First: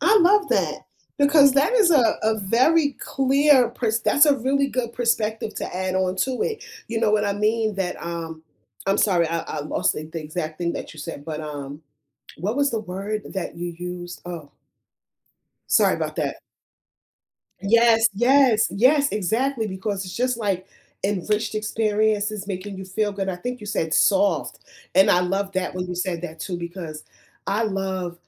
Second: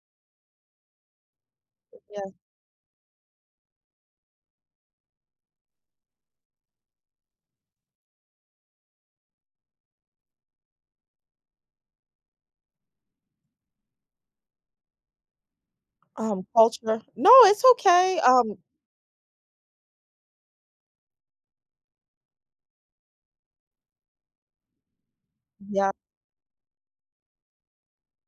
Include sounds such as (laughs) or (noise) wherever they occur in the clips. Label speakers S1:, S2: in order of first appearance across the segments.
S1: I love that because that is a
S2: Yeah.
S1: a very clear pers that's a really good perspective to add on to it, you know what I mean, that, um I'm sorry, I I lost the the exact thing that you said, but, um, what was the word that you used? Oh sorry about that.
S2: Um, culture No, it's
S1: Yes,
S2: okay, um
S1: yes, yes, exactly, because it's just like enriched experiences making you feel good, I think you said soft, and I love that when
S2: Yeah.
S1: you said that too because I love,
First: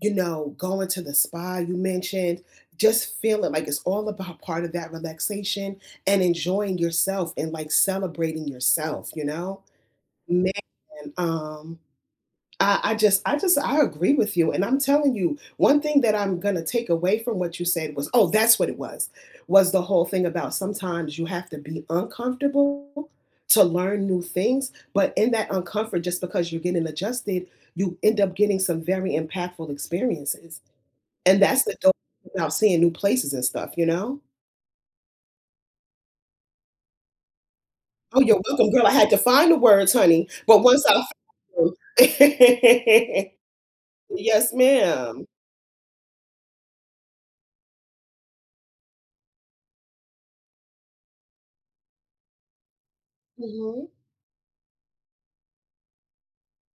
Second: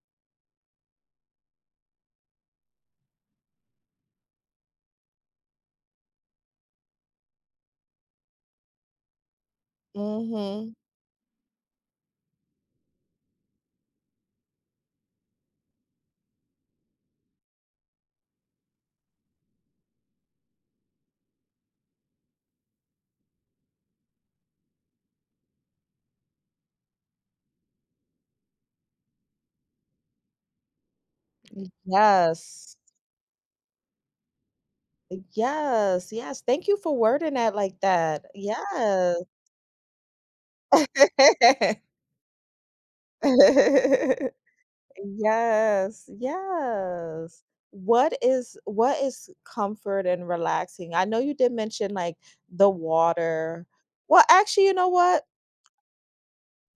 S1: you know, going to the spa, you mentioned, just feeling like it's all about part of that relaxation and enjoying yourself and, like, celebrating yourself, you know. Man,
S2: Mhm.
S1: um, I I just I just I agree with you, and I'm telling you, 1 thing that I'm gonna take away from what you said was oh, that's what it was- was the whole thing about sometimes you have to be uncomfortable to learn new things, but in that uncomfort, just because you're getting adjusted, you end up getting some very impactful experiences. And that's
S2: Mm,
S1: the dope about
S2: yes.
S1: seeing new places and stuff, you know?
S2: Yes, yes, thank you for wording that like
S1: Oh,
S2: that,
S1: you're welcome, girl, I had
S2: yeah.
S1: to find the words, honey, but once I found
S2: (laughs)
S1: them. (laughs)
S2: (laughs)
S1: Yes, ma'am.
S2: Yes, yes. What is what is comfort and relaxing, I know you did mention, like, the water
S1: Mhm.
S2: Well, actually, you know what?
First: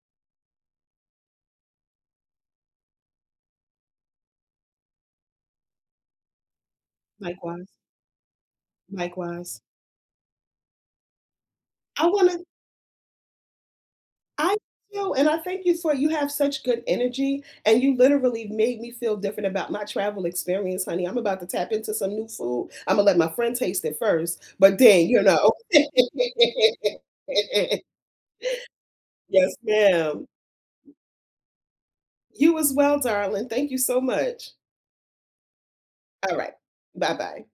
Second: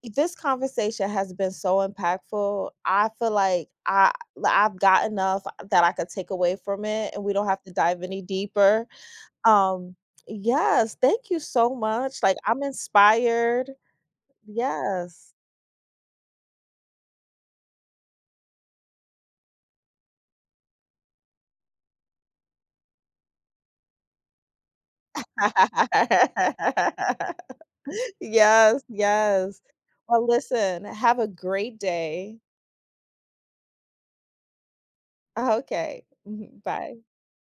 S2: this conversation has been so impactful, I feel like I l I've got enough that I could take away from it and we don't have
S1: Likewise.
S2: to dive any deeper,
S1: Likewise.
S2: um, yes, thank you so
S1: I
S2: much, like
S1: wanna
S2: I'm inspired.
S1: I feel, and
S2: Yes.
S1: I thank you for you have such good energy, and you literally made me feel different about my travel experience, honey, I'm about to tap into some new food, I'm gonna let my friend taste it first, but then, you know.
S2: (laughs)
S1: (laughs)
S2: Yes,
S1: Yes,
S2: yes. Well,
S1: ma'am.
S2: listen, have a great day.
S1: You as well, darling, thank you so much.
S2: Okay,
S1: All right,
S2: mhm, bye.
S1: bye-bye.